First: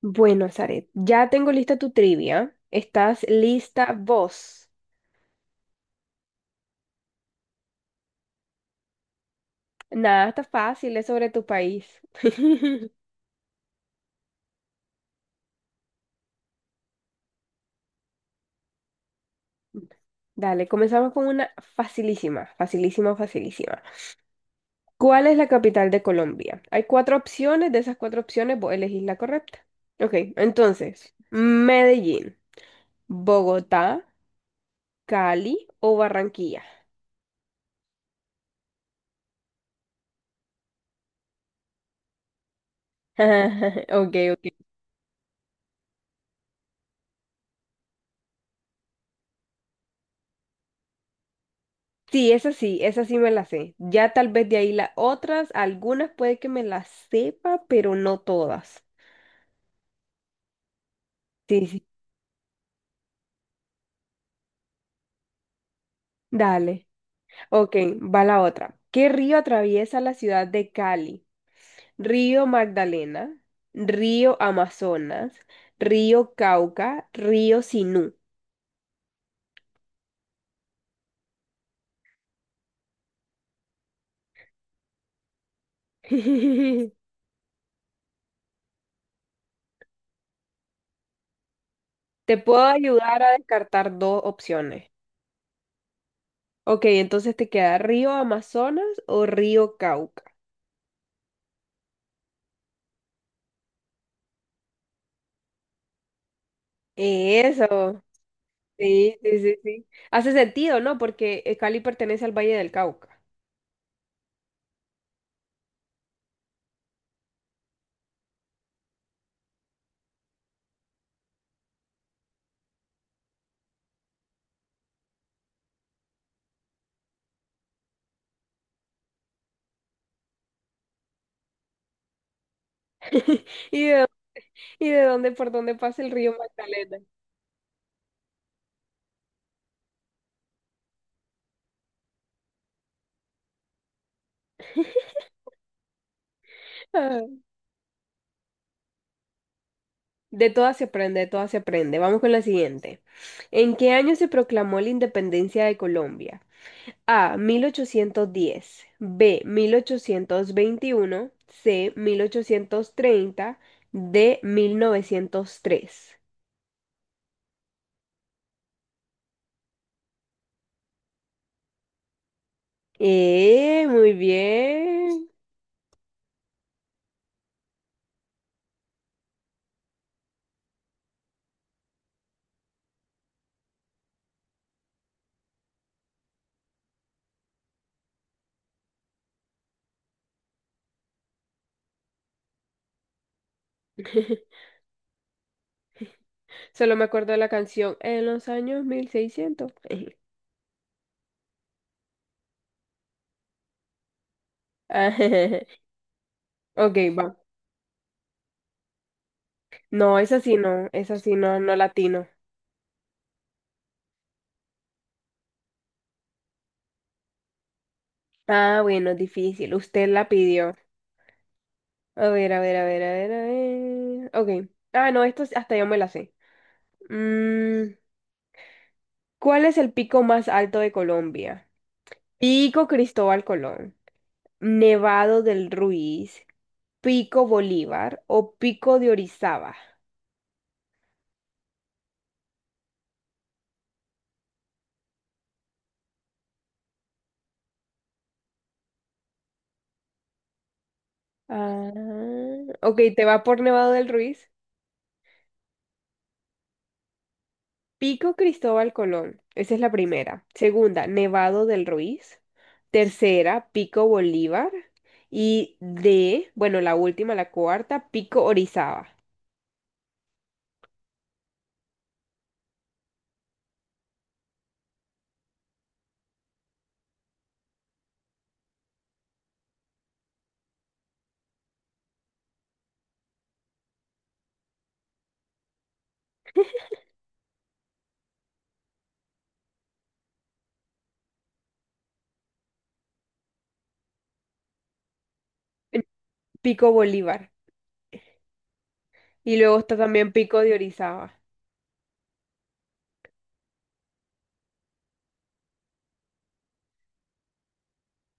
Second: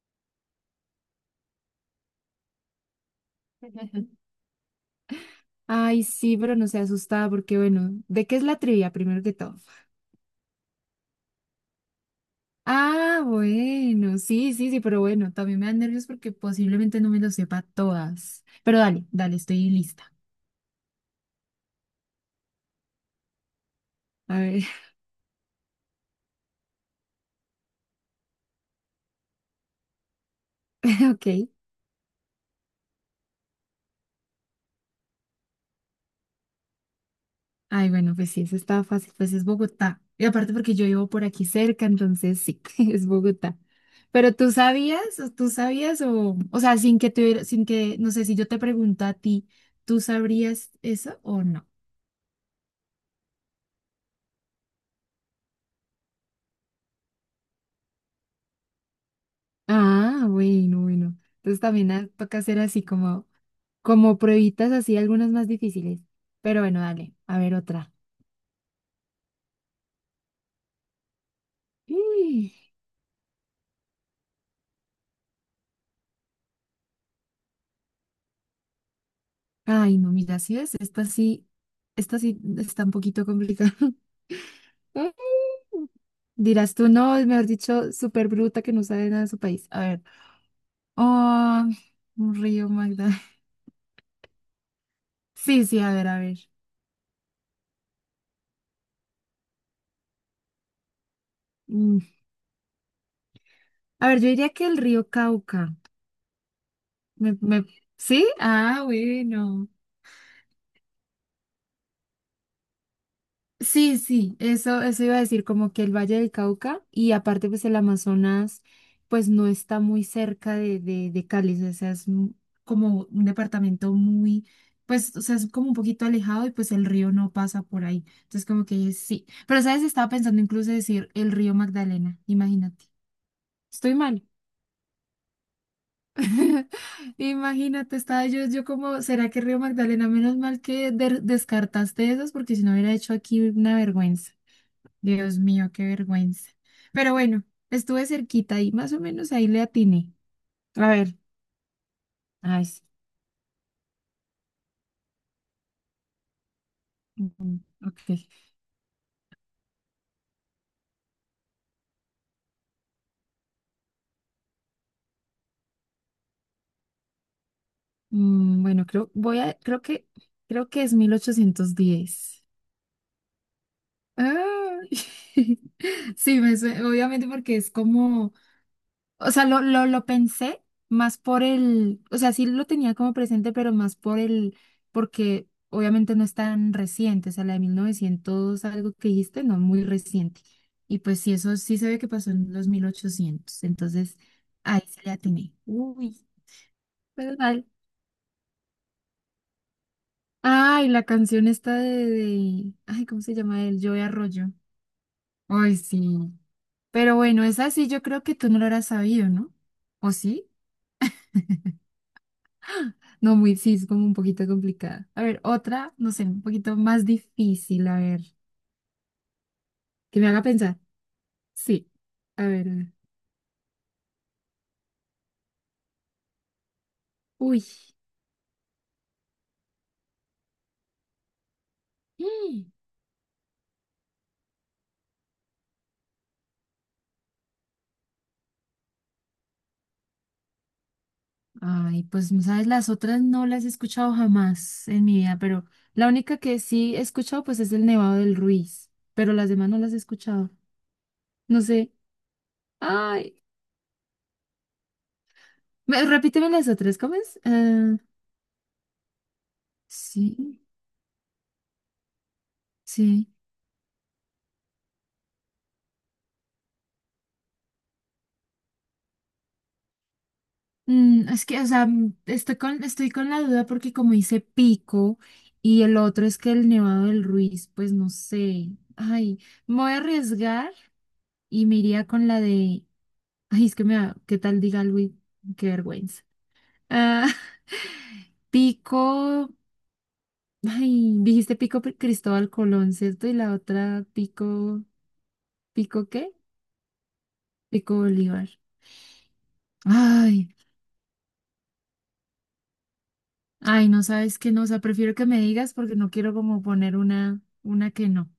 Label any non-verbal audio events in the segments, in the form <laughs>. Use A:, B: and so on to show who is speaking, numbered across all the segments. A: Bueno, Zaret, ya tengo lista tu trivia. ¿Estás lista
B: <laughs>
A: vos?
B: Ay, sí, pero no se asustada porque, bueno, ¿de qué es la trivia primero que todo?
A: Nada, está fácil, es sobre tu país. <laughs>
B: Ah, bueno, sí, sí, sí, pero bueno, también me dan nervios porque posiblemente no me lo sepa todas. Pero dale, dale, estoy lista.
A: Dale, comenzamos con una facilísima, facilísima, facilísima.
B: A ver,
A: ¿Cuál es la capital de Colombia? Hay cuatro opciones, de esas cuatro opciones vos elegís la correcta. Ok,
B: <laughs>
A: entonces,
B: ok.
A: Medellín, Bogotá, Cali o Barranquilla.
B: Ay, bueno, pues sí, eso está fácil, pues es Bogotá. Y aparte porque yo vivo por aquí cerca, entonces sí, <laughs> es Bogotá.
A: <laughs> Ok,
B: Pero
A: ok,
B: tú sabías, o tú sabías, o sea, sin que tuviera, sin que, no sé, si yo te pregunto a ti, ¿tú sabrías eso o no?
A: sí, esa sí, esa sí me la sé. Ya tal vez de ahí las otras, algunas puede que me las sepa, pero no todas.
B: Ah, bueno, bueno. Entonces
A: Sí, sí.
B: también toca hacer así como pruebitas así, algunas más difíciles. Pero bueno,
A: Dale.
B: dale, a ver
A: Ok,
B: otra.
A: va la otra. ¿Qué río atraviesa la ciudad de Cali? Río
B: Uy,
A: Magdalena, río Amazonas, río Cauca, río Sinú.
B: ay, no, mira, si es esta sí está un poquito complicada. <laughs> Dirás tú,
A: <laughs>
B: no, es mejor dicho, súper bruta que no sabe nada de su país. A ver. Oh, un
A: Te puedo
B: río Magda.
A: ayudar a
B: <laughs>
A: descartar dos opciones.
B: Sí, sí, a ver, a ver.
A: Ok, entonces te queda río Amazonas o río Cauca.
B: Mm, A ver, yo diría que el río Cauca. Me...
A: Eso.
B: ¿Sí? Ah,
A: Sí, sí, sí,
B: bueno.
A: sí. Hace sentido, ¿no? Porque Cali pertenece al Valle del Cauca.
B: Sí, sí, eso iba a decir, como que el Valle del Cauca y aparte pues el Amazonas pues no está muy cerca de Cali, o sea, como un departamento muy, pues, o sea, es como un poquito alejado y pues el río no pasa por ahí. Entonces como que sí, pero sabes, estaba pensando incluso decir el río Magdalena, imagínate,
A: <laughs> ¿Y
B: estoy
A: de,
B: mal.
A: ¿Y de dónde, por dónde pasa el río
B: <laughs>
A: Magdalena?
B: Imagínate, estaba yo como, ¿será que Río Magdalena? Menos mal que descartaste esas porque si no hubiera hecho aquí una vergüenza. Dios mío, qué vergüenza. Pero
A: Ah,
B: bueno, estuve cerquita y más o menos ahí le atiné.
A: de todas se
B: A ver,
A: aprende, de todas se aprende. Vamos con la
B: ay, sí.
A: siguiente. ¿En qué año se proclamó la independencia de Colombia? A.
B: Mm,
A: mil
B: ok.
A: ochocientos diez, B. 1821, C. 1830, D. 1903.
B: Bueno, creo, creo que, es 1810.
A: Muy
B: Ay.
A: bien.
B: <laughs> Sí, obviamente porque es como, o sea, lo pensé más por el, o sea, sí lo tenía como presente, pero más por el, porque obviamente no es tan reciente, o sea, la de 1900 algo que dijiste, no, muy reciente. Y pues sí, eso sí se ve que pasó en los mil ochocientos, entonces
A: <laughs>
B: ahí se le atiné. Uy,
A: Solo me acuerdo
B: pero
A: de la
B: mal.
A: canción en los años 1600. <laughs>
B: Ay, la canción esta de, ay, ¿cómo se llama? El Joe Arroyo.
A: Ah, <laughs>
B: Ay, sí.
A: Ok,
B: Pero
A: va.
B: bueno, esa sí yo creo que tú no lo habrás sabido, ¿no? ¿O
A: No, esa
B: sí?
A: sí no, esa sí no, no latino.
B: No, muy, sí, es como un poquito complicada. A ver, otra, no sé, un poquito más difícil, a ver,
A: Ah, bueno, difícil. Usted
B: que
A: la
B: me haga
A: pidió.
B: pensar. Sí,
A: A
B: a
A: ver, a
B: ver,
A: ver, a ver, a ver, a ver. Ok. Ah, no, esto sí hasta yo me la sé.
B: uy.
A: Mm, ¿cuál es el pico más alto de Colombia?
B: Mm.
A: Pico Cristóbal Colón, Nevado del Ruiz, Pico Bolívar o Pico de Orizaba.
B: Ay, pues, no ¿sabes? Las otras no las he escuchado jamás en mi vida, pero la única que sí he escuchado, pues, es el Nevado del Ruiz, pero las demás no las he escuchado. No
A: Ah,
B: sé.
A: ok, te
B: Ay,
A: va por Nevado del Ruiz.
B: repíteme las otras, ¿cómo es?
A: Pico Cristóbal Colón. Esa es la primera.
B: Sí,
A: Segunda, Nevado del Ruiz.
B: sí.
A: Tercera, Pico Bolívar. Y de, bueno, la última, la cuarta, Pico Orizaba.
B: Es que, o sea, estoy con, la duda porque como dice Pico y el otro es que el Nevado del Ruiz, pues no sé. Ay, me voy a arriesgar y me iría con la de... Ay, es que ¿qué tal diga Luis? Qué vergüenza. Ah, <laughs> Pico... Ay, dijiste Pico Cristóbal Colón, ¿cierto? Y la otra Pico...
A: Eh,
B: ¿Pico qué?
A: Pico Bolívar.
B: Pico Bolívar.
A: Y luego está también
B: Ay.
A: Pico de Orizaba.
B: Ay, no sabes qué no, o sea, prefiero que me digas porque no quiero como poner una que no. O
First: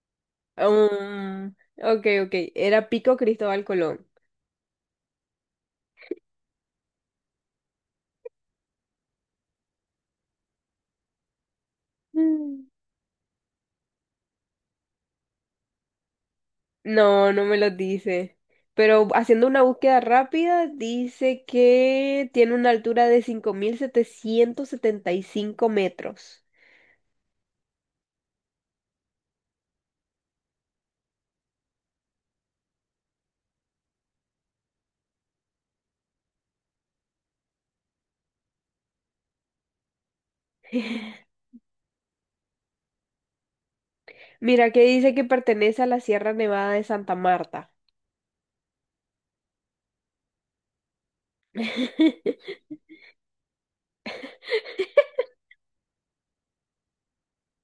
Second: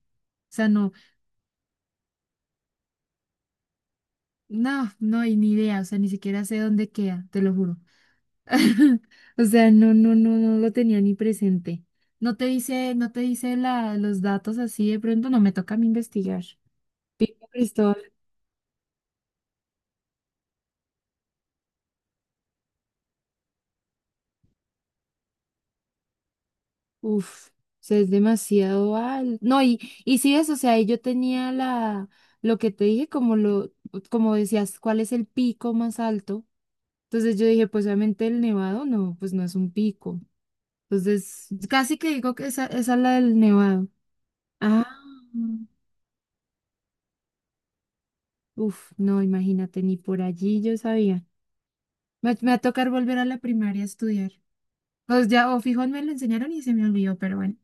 B: sea, no,
A: Um, ok, ok. Era Pico Cristóbal Colón.
B: no, no hay ni idea, o sea, ni siquiera sé dónde queda, te lo juro. <laughs> O sea, no, no, no, no lo tenía ni presente. No te
A: Mm.
B: dice, no te dice los datos así de pronto, no me toca a mí investigar.
A: No, no me los
B: Cristóbal,
A: dice. Pero haciendo una búsqueda rápida, dice que tiene una altura de 5775 metros.
B: uf, o sea, es demasiado al... No, y sí es, o sea, ahí yo tenía la, lo que te dije, como decías, cuál es el pico más alto. Entonces yo dije, pues obviamente el nevado no, pues no es un pico.
A: <laughs>
B: Entonces casi que digo que esa es la del nevado.
A: Mira que
B: Ah,
A: dice que pertenece a la Sierra Nevada de Santa Marta.
B: uf, no, imagínate, ni por allí yo sabía. Me va a
A: <laughs>
B: tocar volver a la primaria a estudiar. Pues ya, o fijo, me lo enseñaron y se me olvidó, pero bueno.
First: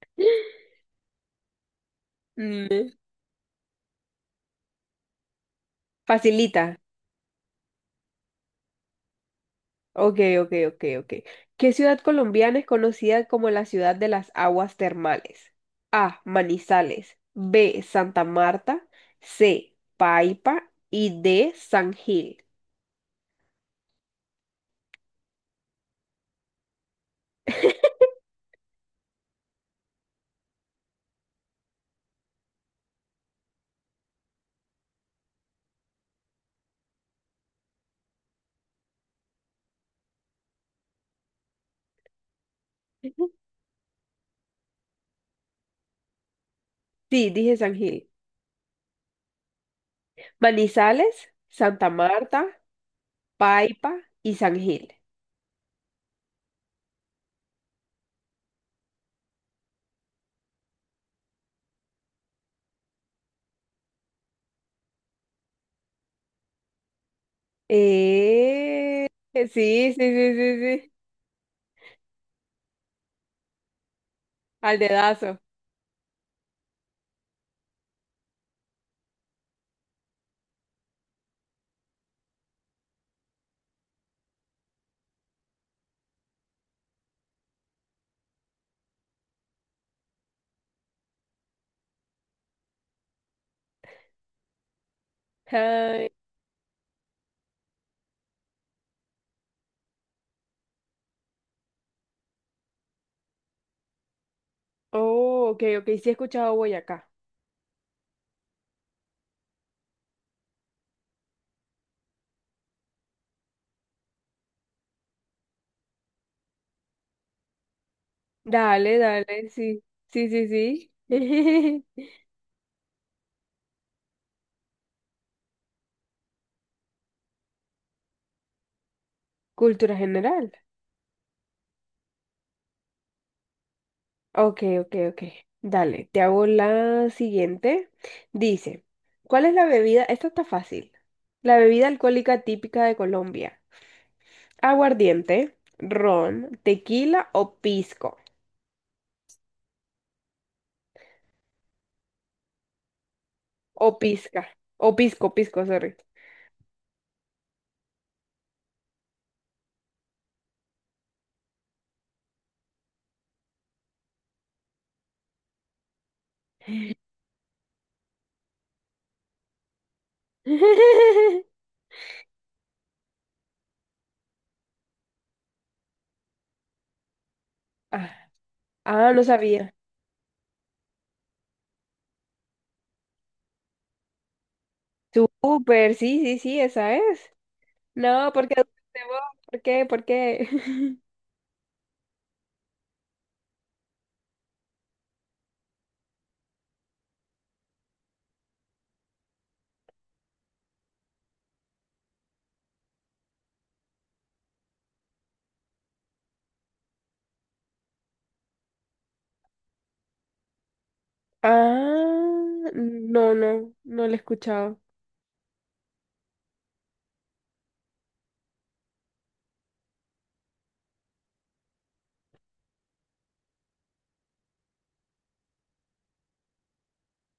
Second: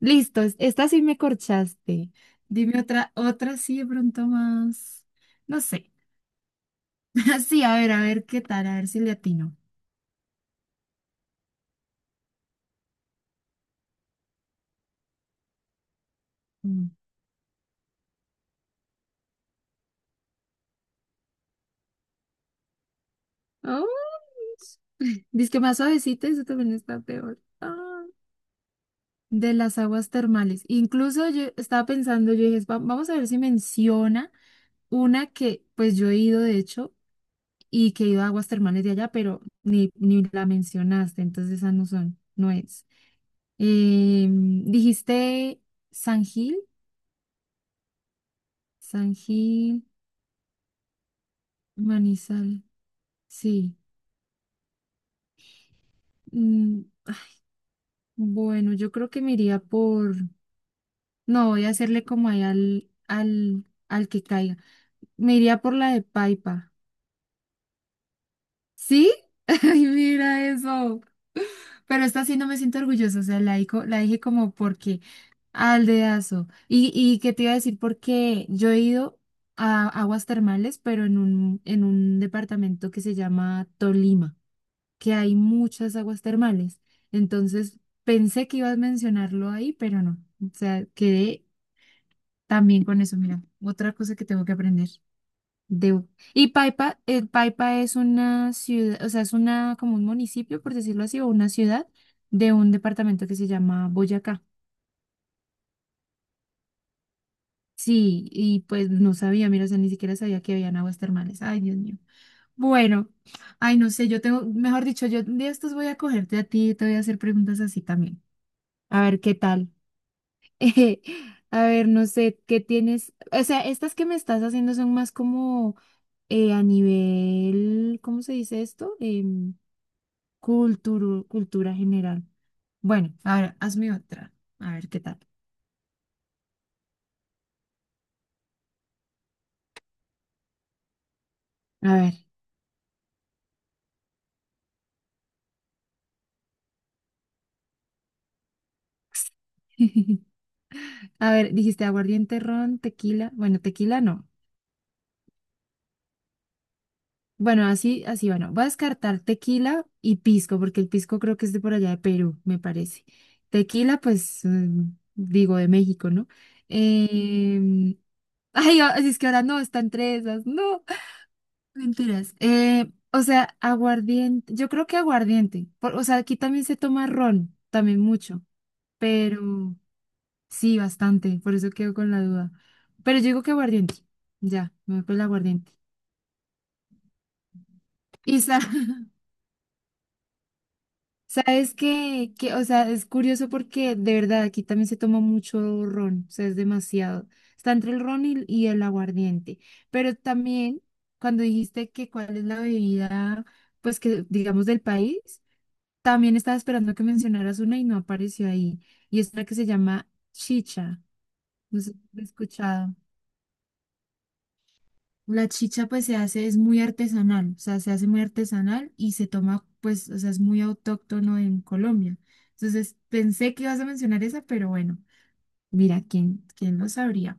B: Listo, esta sí me corchaste. Dime
A: Mm,
B: otra, otra sí de pronto más. No sé.
A: facilita.
B: <laughs> Sí, a ver qué tal, a ver si le atino.
A: Ok, ok, ok, ok. ¿Qué ciudad colombiana es conocida como la ciudad de las aguas termales? A.
B: Mm.
A: Manizales. B. Santa Marta. C. Paipa. Y D. San Gil.
B: Oh, dice que más suavecita, eso también está peor. De las aguas termales. Incluso yo estaba pensando, yo dije, Vamos a ver si menciona una que pues yo he ido de hecho y que he ido a aguas termales de allá, pero ni la mencionaste, entonces esa no son, no es".
A: Sí,
B: Dijiste San Gil,
A: dije San Gil.
B: San Gil,
A: Manizales, Santa Marta,
B: Manizal, sí.
A: Paipa y San Gil.
B: Mm, bueno, yo creo que me iría por, no, voy a hacerle como ahí al que caiga. Me iría por la de Paipa.
A: Eh,
B: ¿Sí?
A: sí,
B: <laughs> Ay,
A: sí, sí,
B: mira
A: sí, sí.
B: eso. Pero esta sí no me siento orgullosa, o sea, la dije como
A: Al
B: porque
A: dedazo.
B: al dedazo. Y qué te iba a decir, porque yo he ido a aguas termales, pero en un departamento que se llama Tolima, que hay muchas aguas termales. Entonces pensé que ibas a mencionarlo ahí, pero no. O sea, quedé también con eso. Mira, otra cosa que tengo que aprender. De...
A: Ay,
B: Y Paipa, Paipa es una ciudad, o sea, es una como un municipio, por decirlo así, o una ciudad de un departamento que se llama Boyacá.
A: oh, ok, ok. Sí he escuchado Boyacá.
B: Sí, y pues no sabía, mira, o sea, ni siquiera sabía que habían aguas termales. Ay, Dios mío. Bueno, ay, no sé, yo tengo, mejor dicho, yo de estos voy a cogerte a ti y te voy a hacer preguntas así también.
A: Dale,
B: A ver, ¿qué
A: dale,
B: tal?
A: sí. Sí, sí,
B: <laughs> A
A: sí.
B: ver,
A: <laughs>
B: no sé, ¿qué tienes? O sea, estas que me estás haciendo son más como a nivel, ¿cómo se dice esto?
A: Cultura general.
B: Cultura general. Bueno, ahora hazme otra.
A: Ok,
B: A ver
A: ok,
B: qué tal.
A: ok. Dale, te hago la siguiente. Dice, ¿cuál es la bebida? Esta está fácil. La bebida
B: A ver.
A: alcohólica típica de Colombia. Aguardiente, ron, tequila o pisco.
B: <laughs> A ver, dijiste aguardiente, ron, tequila. Bueno,
A: O
B: tequila no.
A: pizca. O pisco, pisco, sorry.
B: Bueno, así, así, bueno. Voy a descartar tequila y pisco, porque el pisco creo que es de por allá de Perú, me parece. Tequila, pues, digo, de México, ¿no? Em, <laughs> Ay, es que ahora no, están entre esas. No.
A: <laughs>
B: Mentiras. O sea, aguardiente. Yo creo que aguardiente. O sea, aquí también se toma ron, también
A: Ah,
B: mucho.
A: ah, no sabía.
B: Pero sí, bastante. Por eso quedo con la duda. Pero yo digo que aguardiente. Ya, me voy por el aguardiente.
A: Súper, sí, sí, sí, esa es. ¿No,
B: Y
A: porque dudaste
B: <laughs>
A: vos? ¿Por qué? ¿Por qué? <laughs>
B: sabes que, o sea, es curioso porque de verdad aquí también se toma mucho ron. O sea, es demasiado. Está entre el ron y el aguardiente. Pero también, cuando dijiste que cuál es la bebida, pues que digamos del país. También estaba esperando que mencionaras una y no apareció ahí. Y es la que se llama chicha. No sé si lo he
A: Ah,
B: escuchado.
A: no, no, no la he escuchado.
B: La chicha pues se hace, es muy artesanal, o sea, se hace muy artesanal y se toma pues, o sea, es muy autóctono en Colombia. Entonces pensé que ibas a mencionar esa, pero bueno, mira, ¿quién lo sabría?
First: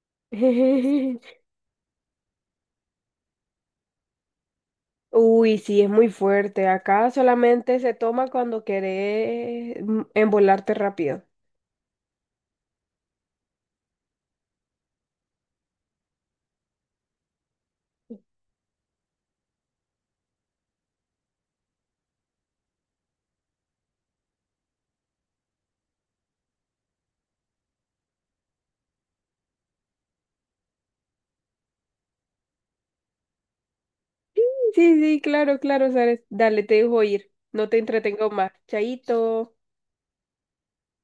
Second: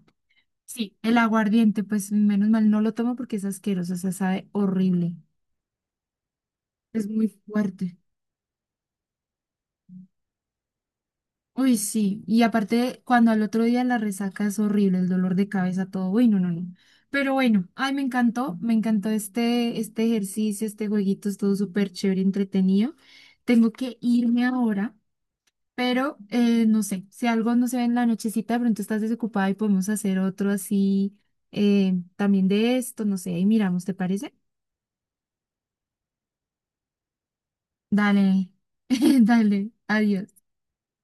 B: Sí, el
A: <laughs>
B: aguardiente, pues menos mal no lo tomo porque es asqueroso, o sea, sabe horrible.
A: Uy, sí, es muy fuerte.
B: Es
A: Acá
B: muy
A: solamente se
B: fuerte.
A: toma cuando querés embolarte rápido.
B: Uy, sí, y aparte cuando al otro día la resaca es horrible, el dolor de cabeza, todo, uy, no, no, no. Pero bueno, ay, me encantó este ejercicio, este jueguito, es todo súper chévere, entretenido. Tengo que irme ahora, pero no sé, si algo no se ve en la nochecita, de pronto estás desocupada y podemos hacer otro así, también de esto, no sé, ahí miramos, ¿te parece?
A: Sí, sí, claro, claro, Sares. Dale, te dejo ir. No te entretengo más.
B: Dale, <laughs>
A: Chaito.
B: dale, adiós.